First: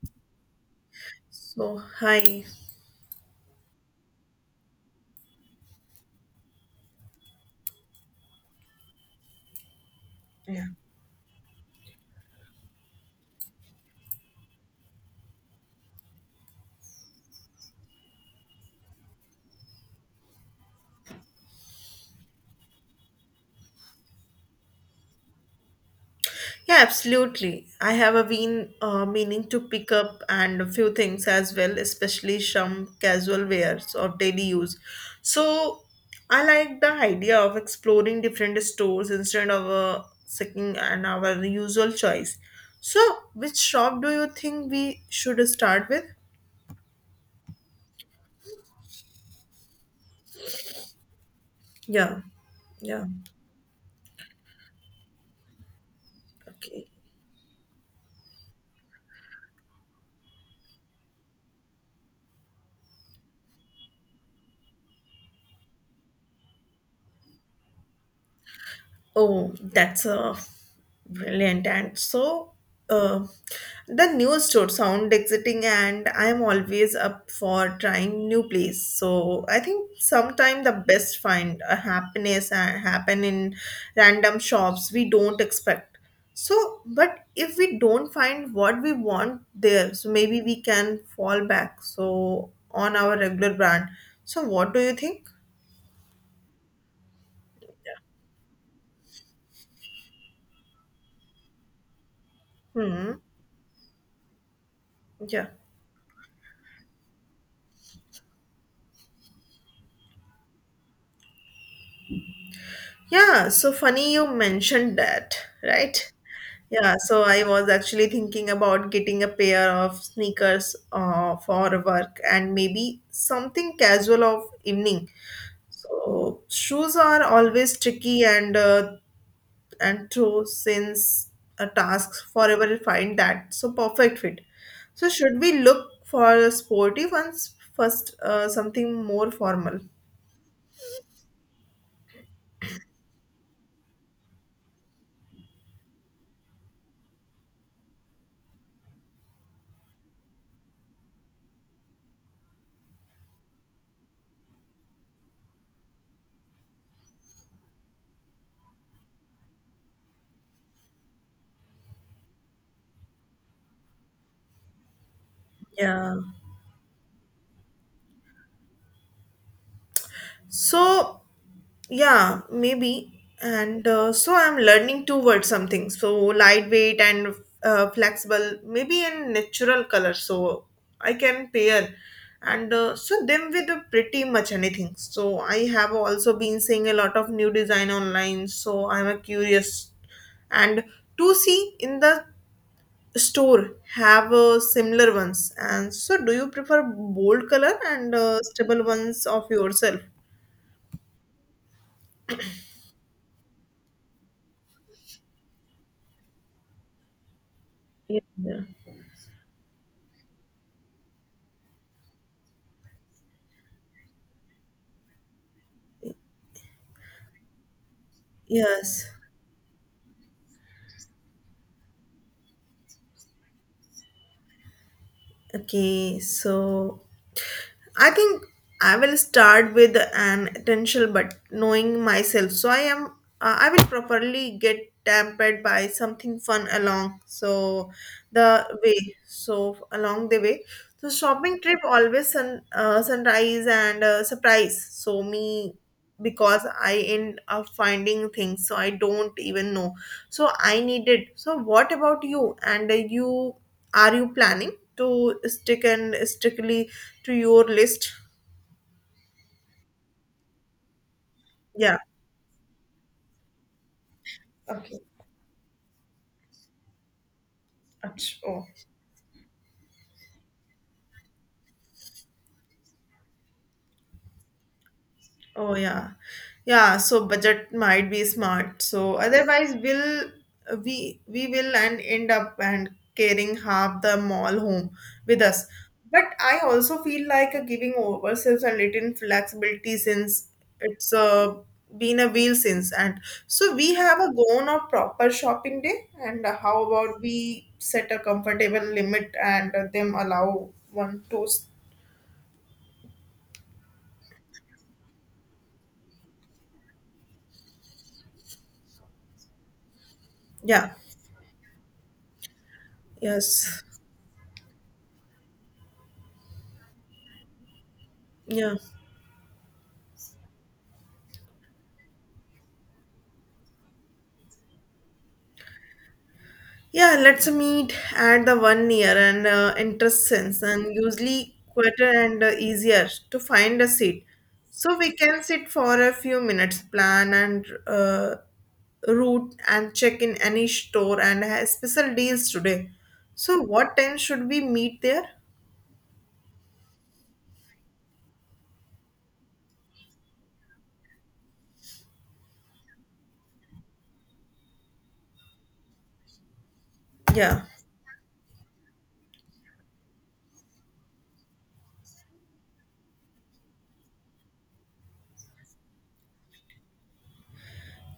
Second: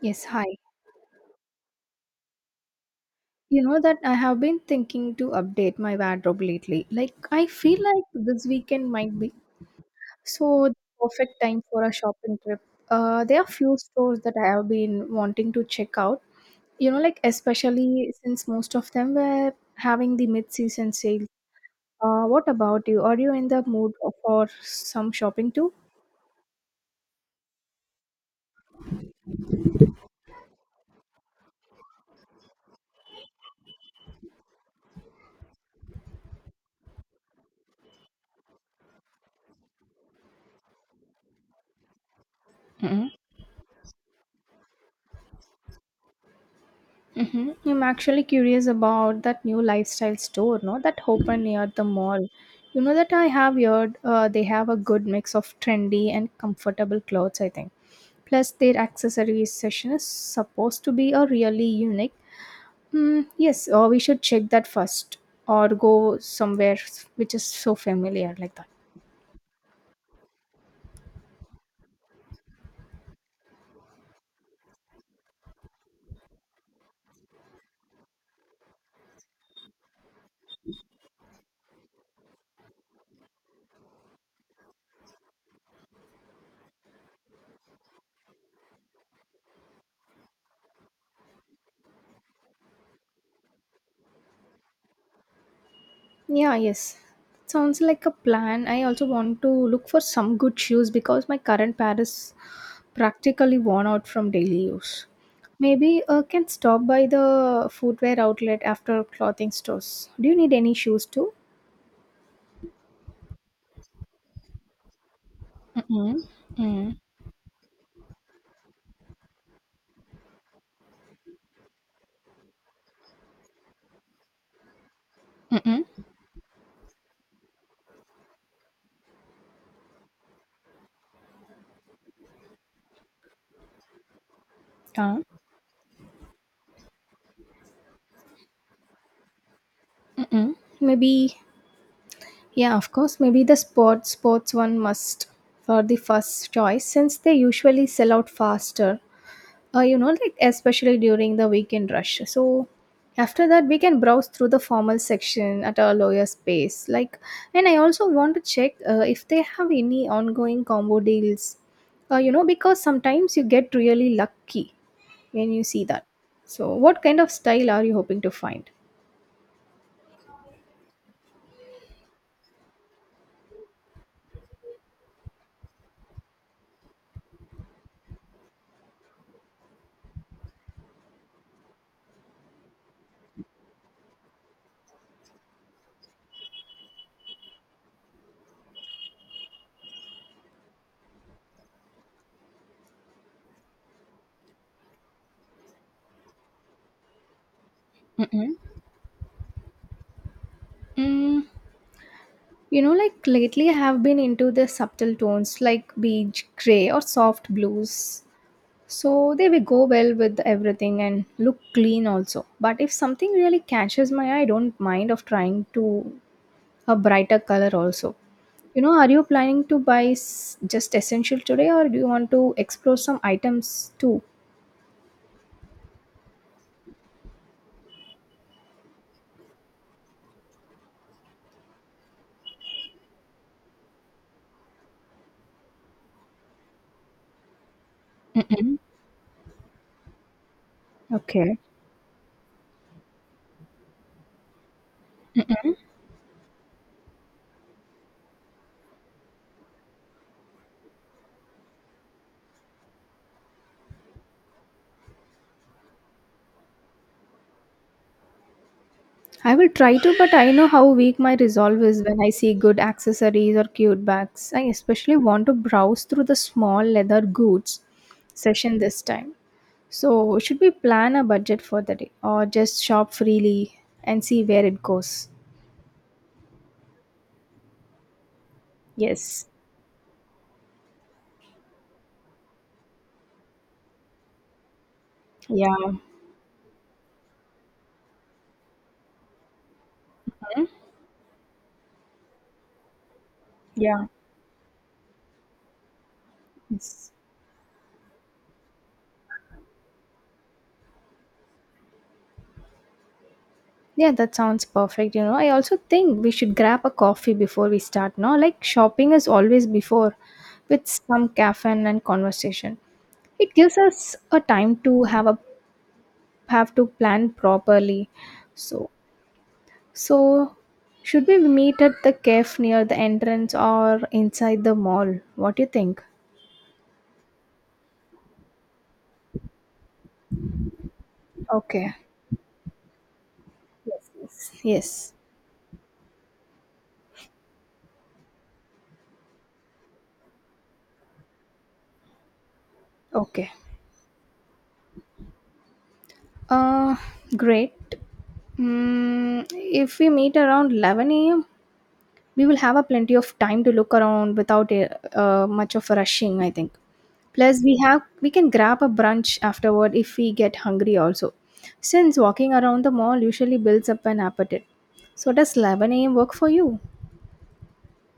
Yes, hi. So, hi. You know that I have been thinking to update my wardrobe lately. Like, I feel like this weekend might be Yeah. so the perfect time for a shopping trip. There are few stores that I have been wanting to check out. You know, like especially since most of them were having the mid-season sale. What about you? Are you in the mood for some shopping too? Yeah, absolutely. I have a been meaning to pick up and a few things as well, especially some casual wears of daily use. So, I like the idea of exploring different stores instead of sticking an our usual choice. So, which shop do you think we should start with? I'm actually curious about that new lifestyle store, no, that opened near the Yeah, mall. You know yeah. that I have heard they have a good mix of trendy and Okay. comfortable clothes, I think. Plus, their accessories session is supposed to be a really unique. Mm, yes, or we should check that first or go somewhere which is so familiar like that. Oh, that's brilliant. And so uh, the new store sound exciting. And I'm always up for trying new place. So I think sometime the best find a happiness happen in random shops we don't expect. So, but if we don't find what we want there, so maybe we can fall back. So on our regular brand. So what do you think? Yeah, yes. Sounds like a plan. I also want to look for some good shoes because my current pair is Hmm. practically worn out from daily use. Yeah. Maybe I can stop by the footwear outlet after clothing stores. Do you need any shoes too? Yeah, so funny you mentioned that, right? Mm-mm. Mm. Yeah, so I was actually thinking about getting a pair of sneakers for work and maybe something casual of evening. Mm-mm. So shoes are always tricky and true since a task forever will find that so perfect fit. So Uh, should we look for sporty ones first, something more formal? mm-mm. Maybe, yeah, of course. Maybe the sports one must for the first choice since they usually sell out faster. You know like especially during the weekend rush, so after that we can browse through the formal section at a lower space, like and I also want to check if they have any ongoing combo deals, you know, because sometimes you get really lucky when you see that. Yeah. So what kind of style are you hoping to find? So, yeah, maybe. And so I'm learning towards something. So lightweight and flexible, maybe in natural color. So I can pair and so them with pretty much anything. So I have also been seeing a lot of new design online. So I'm a curious and to see in the store have similar ones. And so do you prefer bold color and Mm-hmm. stable ones of yourself? mm, you know, like lately I have been into the subtle tones like beige, gray or soft blues. Yeah. So they will go well with everything and look clean also. But if something really catches my eye, I don't mind of trying to a brighter color also. You know, Yes. are you planning to buy just essential today or do you want to explore some items too? Okay. So I think I will start with an essential, but knowing myself, so I am. I will properly get tempered by something fun along. So the Mm-mm. way. So along the way. So Okay. shopping trip always sun sunrise and surprise. So me Mm-mm. because I end up finding things so I don't even know. So I need it. So what about you? And you are you planning to stick and strictly to your list? I will try to, but I know how weak my resolve Yeah. is when I see good accessories or cute bags. I Okay. especially want to browse through the small leather goods Ach- Oh. session this time. So, should we plan a budget for the day or just shop freely and see where it goes? Oh yeah, yeah. So budget might be smart. So Yes. otherwise, will we will and end up and carrying half the mall home with us. Yeah. But I also feel like a giving ourselves a little flexibility since Hmm? it's been a while since and so we Yeah. have a gone or proper shopping day and how It's, about we set a comfortable limit and them allow one to s- yeah, that sounds perfect. You know, I also think we should grab a coffee before we start. No, like shopping is always before with yeah, some caffeine and conversation. It gives yes, us a time to have to plan properly. yeah. So, so should we meet at the cafe near the entrance or inside the mall? What do you think? Yeah, let's meet at the one year and interest sense, and usually Okay. quieter and easier to find a Yes, seat. yes. So Yes. we can sit for a few minutes, plan and route, and check in any store and have special deals today. Okay. So, what time should we meet there? Uh, great. Mm, if we meet around 11 a.m., we will have a plenty of time to look around without much of rushing, I think. Plus, Yeah. We can grab a brunch afterward if we get hungry also. Since walking around the mall usually builds up an appetite. So does 11 a.m. work for you?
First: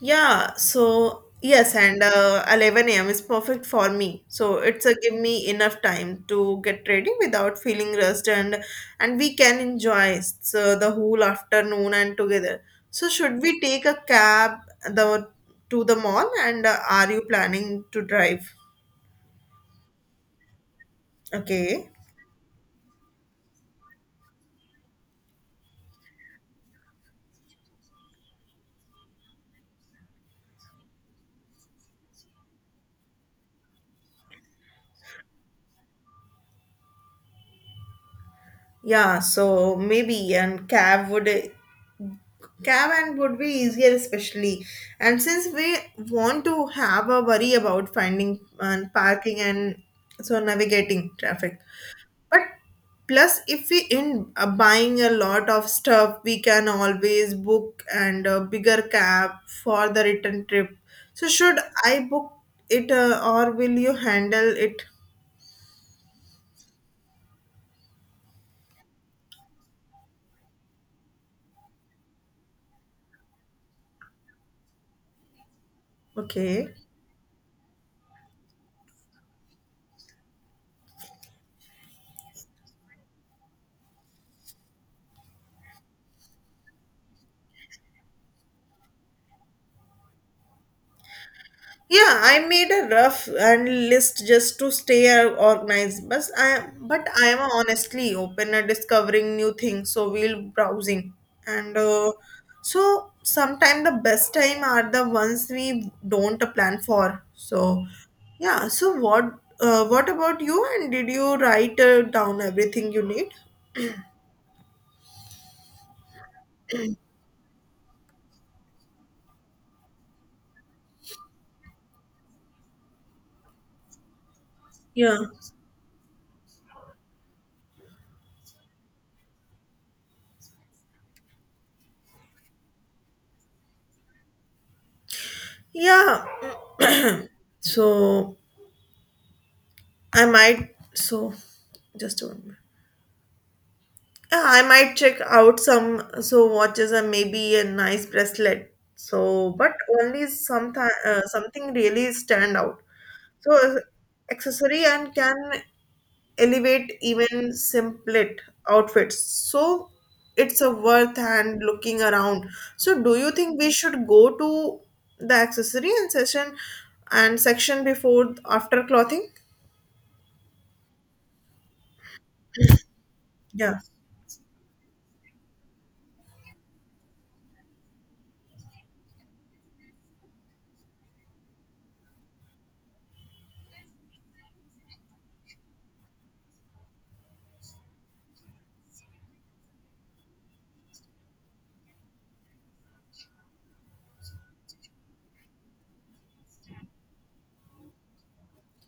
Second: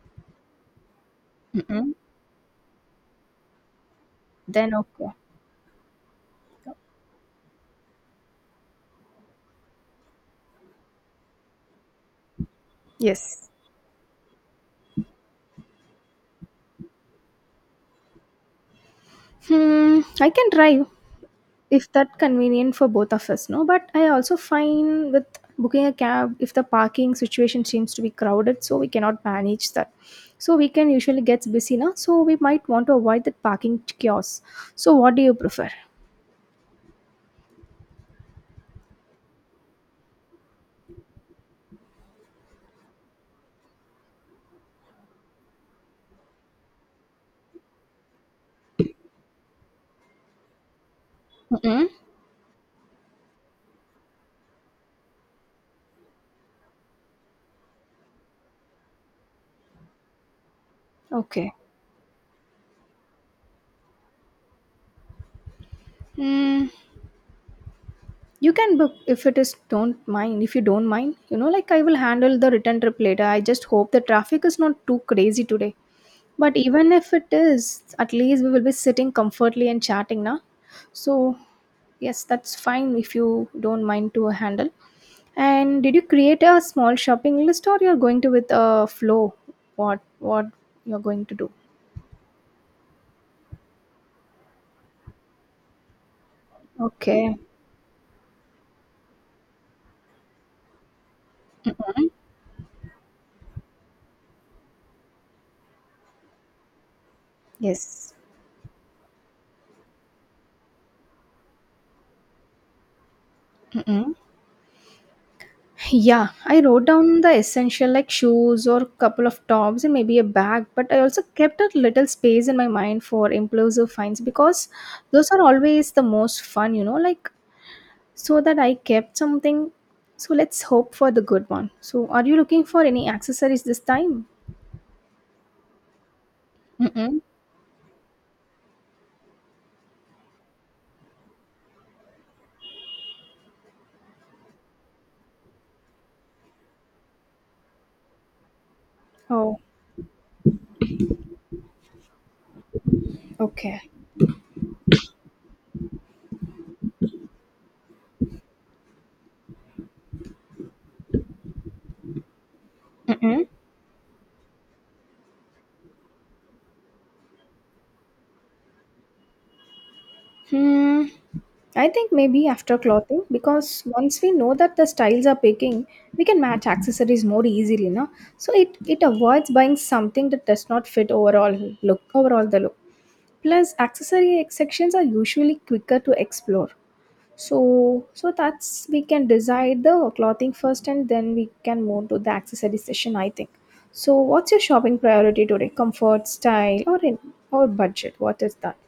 Yeah, so yes, Mm-mm. and 11 a.m. is perfect for me. So Then it's a okay. give me enough time to get ready without feeling rushed and we can enjoy so the whole afternoon and together. So should Yes. we take a cab the to the mall and are you planning to drive? Hmm. I can drive. If Okay. that convenient for both of us, no, but I also find with booking a cab if the parking situation seems to be crowded so we cannot manage that. So weekend usually gets busy now, so we might want to avoid that parking chaos. So what do you prefer? Yeah, so maybe and cab would Caravan would be easier, especially. And since we want to have a worry about finding and parking and so navigating traffic. Mm. But plus, if we in buying a lot of stuff, we can always book and a bigger cab for the return trip. So Okay. should I book it or will you handle it? Hmm. You can book if it is don't mind if you don't mind. You know, like I will handle the return trip later. I just hope the traffic is not too crazy today. But Okay. even if it is, at least we will be sitting comfortably and chatting now. So, yes, that's fine if you don't mind to handle. And did you create a small shopping list or you're going to with a flow? What you're going to do? Yeah, I made a rough and list just to stay organized. But I Okay. am honestly open at discovering new things. So we'll browsing, and Mhm. So sometimes the best time are the ones we don't plan for. So Yes. yeah. So what about you? And did you write down everything you need? Mhm. Yeah, I wrote down the essential like shoes or couple of tops and maybe a bag, but I also kept a little space in my mind for impulsive finds because Yeah. those are always the most fun, you know, like so that I kept something. So let's hope for the good one. So are you looking for any accessories this time? Yeah. Mm-mm. So I might. So just one minute. Yeah, I might check out some so watches and maybe a nice bracelet. So, Oh, but only sometime something really stand out. So, okay. Accessory and can elevate even simplet outfits. So, it's a worth and looking around. So, do you Mm-mm. think we should go to the accessory and session and section before after clothing? Hmm. I think maybe after clothing, Yeah. because once we know that the styles are picking, we can match accessories more easily, no? So it avoids buying something that does not fit overall the look. Plus, accessory sections are usually quicker to explore. So that's we can decide the clothing first and then we can move to the accessory session, I think. So what's your shopping priority today, comfort, style or in or budget? What is that?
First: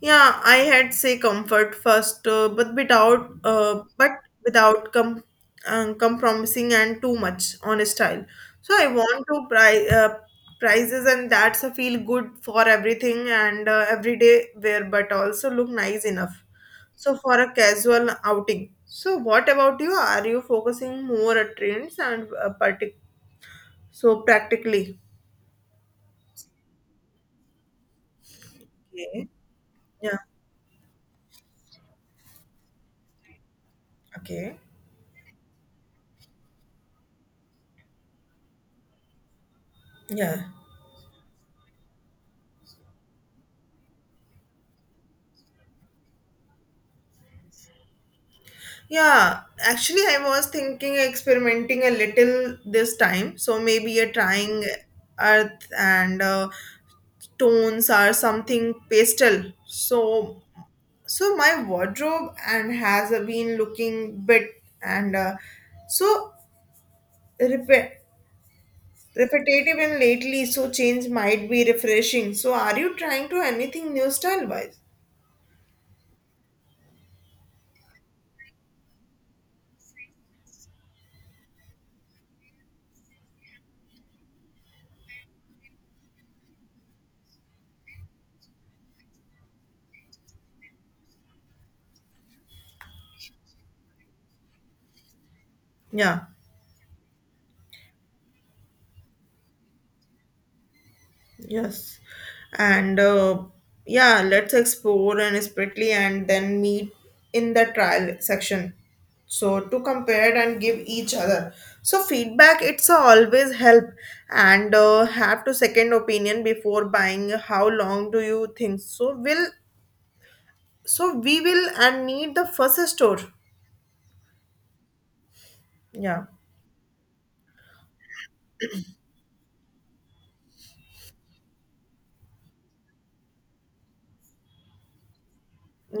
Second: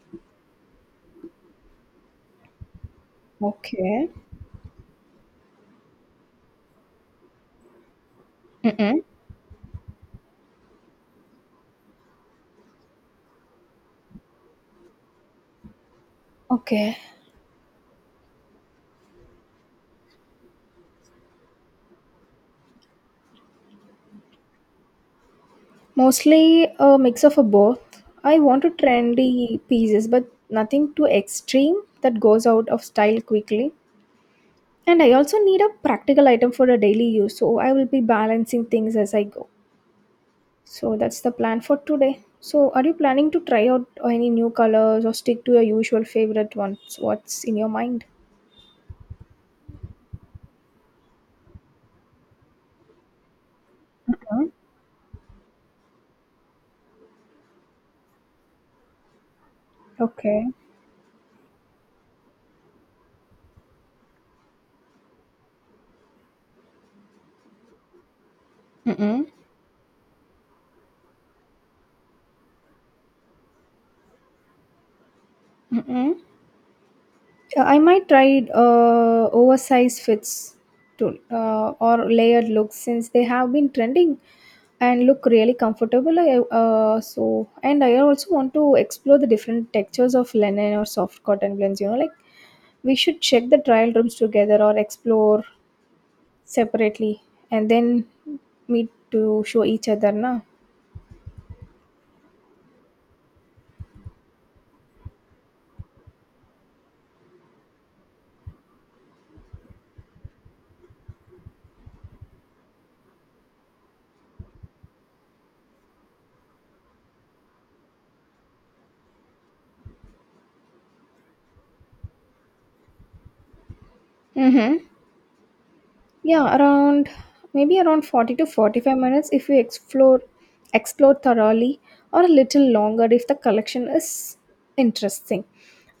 Yeah, I had say comfort first, Okay. but without compromising and too much on style. So I Mm-mm. want to prizes and that's a feel good for everything and everyday wear, but also look nice enough. Okay. So for a casual outing. So what about you? Are you focusing more at trends and so practically? Mostly a mix of a both. I want to Okay. trendy pieces Yeah. but nothing too extreme that goes out of style quickly. Okay. And I also need a practical item for a daily use, so I will be balancing things as I go. Yeah. So that's the plan for today. So are you planning to try out any new colors or stick to your usual favorite ones? What's in your mind? Yeah, actually, I was thinking experimenting a little this time. So maybe a Huh? trying earth and tones or something pastel. So, Okay. so my wardrobe and has been looking bit and so repe- Mm-mm. repetitive and lately. So change might be refreshing. So are you trying to anything new style wise? Mm-mm. I might try oversized fits or layered looks since they have been trending and look really comfortable. I, so and I also want to explore the different textures of linen or soft cotton blends. You know, like we should check the trial rooms together or explore Yeah. separately, and then meet to show each other, na? Yes, and yeah, let's explore and separately and then meet in the trial section. So to compare and give each other. So feedback it's a always help and have to second opinion before buying. How long do you think? So will so we will and need the first store. Mm-hmm. Yeah, Yeah, around maybe around 40 to 45 minutes if we explore thoroughly or a little longer if the collection is interesting.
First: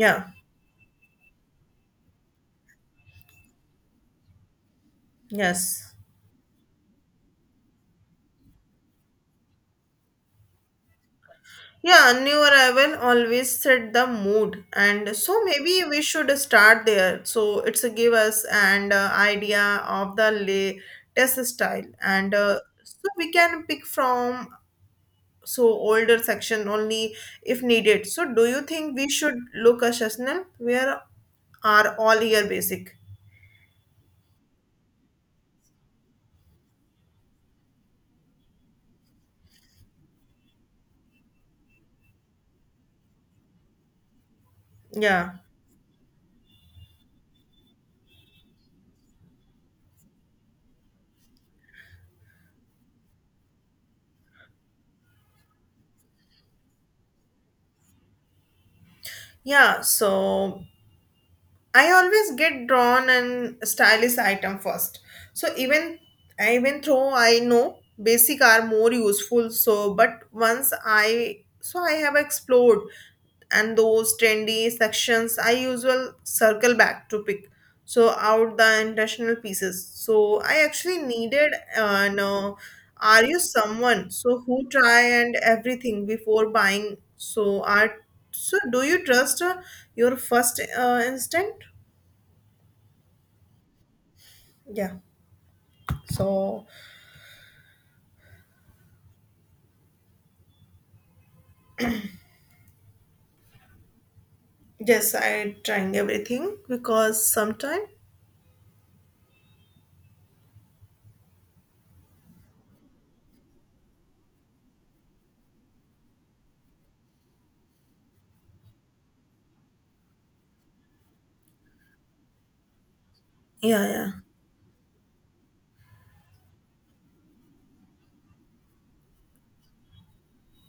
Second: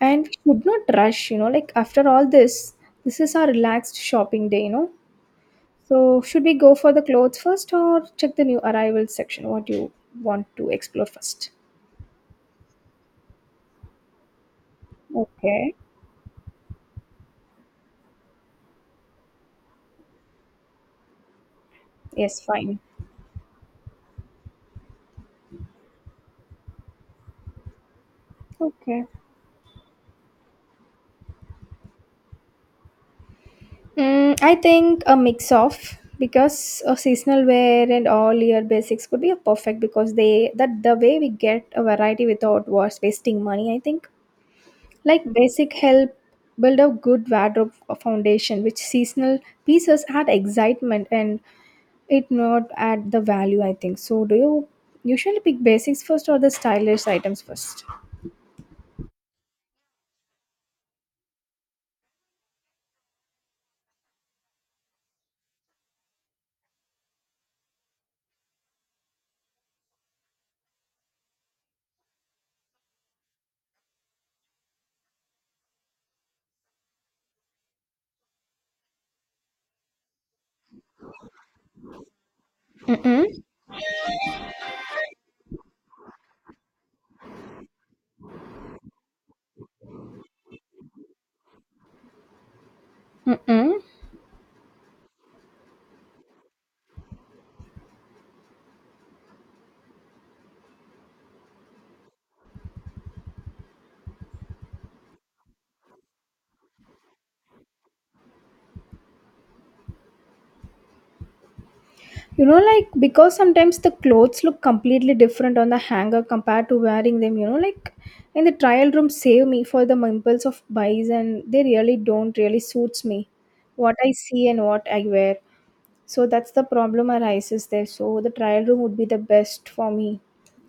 And we should not rush, you know, like after all this, this is our relaxed shopping day, you know. yes. So should we go for the clothes first or check the new arrivals section? What do you want to explore first? Yeah, new arrival always set the mood, and so Okay. maybe we should start there. So it's a give us an idea of the latest style, and Yes, fine. so we can pick from so older section only if needed. So do you think Okay. we should look a seasonal? Where are all year basic? Mm, I think a mix of because a seasonal wear and all year basics could be a perfect because they that the way we get a variety without was wasting money, I think. Like Yeah. basic help build a good wardrobe foundation, which seasonal pieces add excitement and it not add the value, I think so. Do you usually pick basics first or the stylish items first? Yeah, so I always get drawn and stylish item first. So even though I know basic are more useful, so but once I so I have explored and those trendy sections I usually circle back to pick so out the intentional pieces. So I actually needed no. Are you Mm-mm. someone so who try and everything before buying? So art so, do you trust your first instinct? Mm-mm. Yeah. So, yes, I trying everything because sometime. You know, like because sometimes the clothes look completely different on the hanger compared to wearing them, you know, like in the trial room save me for the impulse of buys and they really don't really suits me. Yeah, What I yeah, see and what I wear. So that's the problem arises there. So the trial room would be the best for me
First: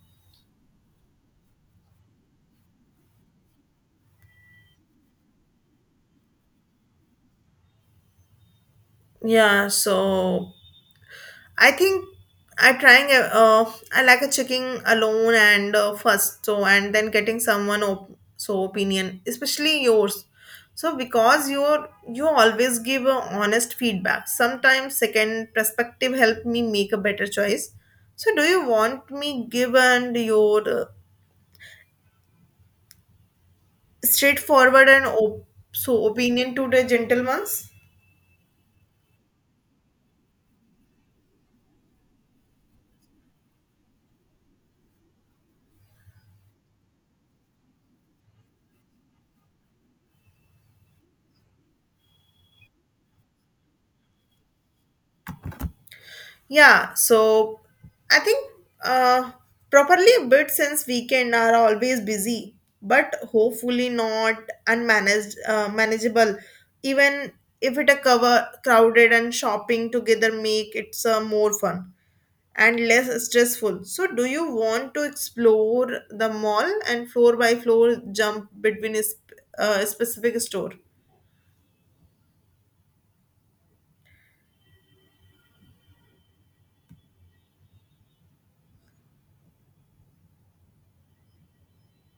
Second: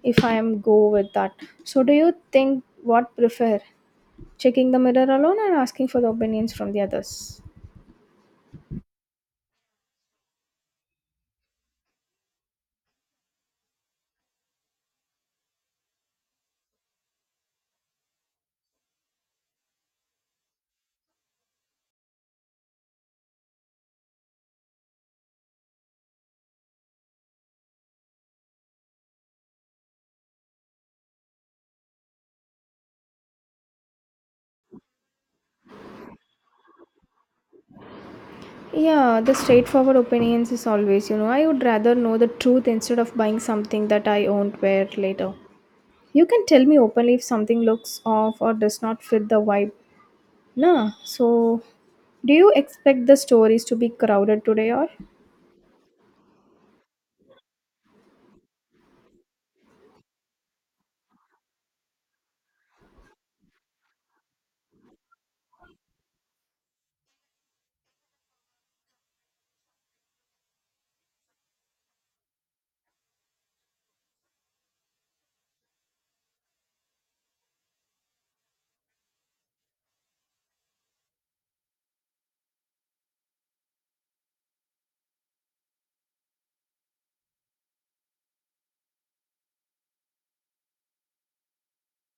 if I am go with that. So do you think what prefer? Checking the mirror alone and asking for the opinions from the others? yeah. So I think I like a checking alone and first so and then getting someone opinion especially yours so because you always give a honest feedback sometimes second perspective help me make a better choice so do you want me give and your straightforward and opinion to the gentleman's. Yeah, the straightforward opinions is always, you know, I would rather know the truth instead of buying something that I won't wear later. You can tell me openly if something looks off or does not fit the vibe. Nah, so do you expect the stories to be crowded today or? Yeah, so I think uh, properly bid since weekend are always busy, but hopefully not manageable. Even if it a cover crowded and shopping together make it more fun and less stressful. So, do you want to explore the mall and floor by floor jump between a specific store?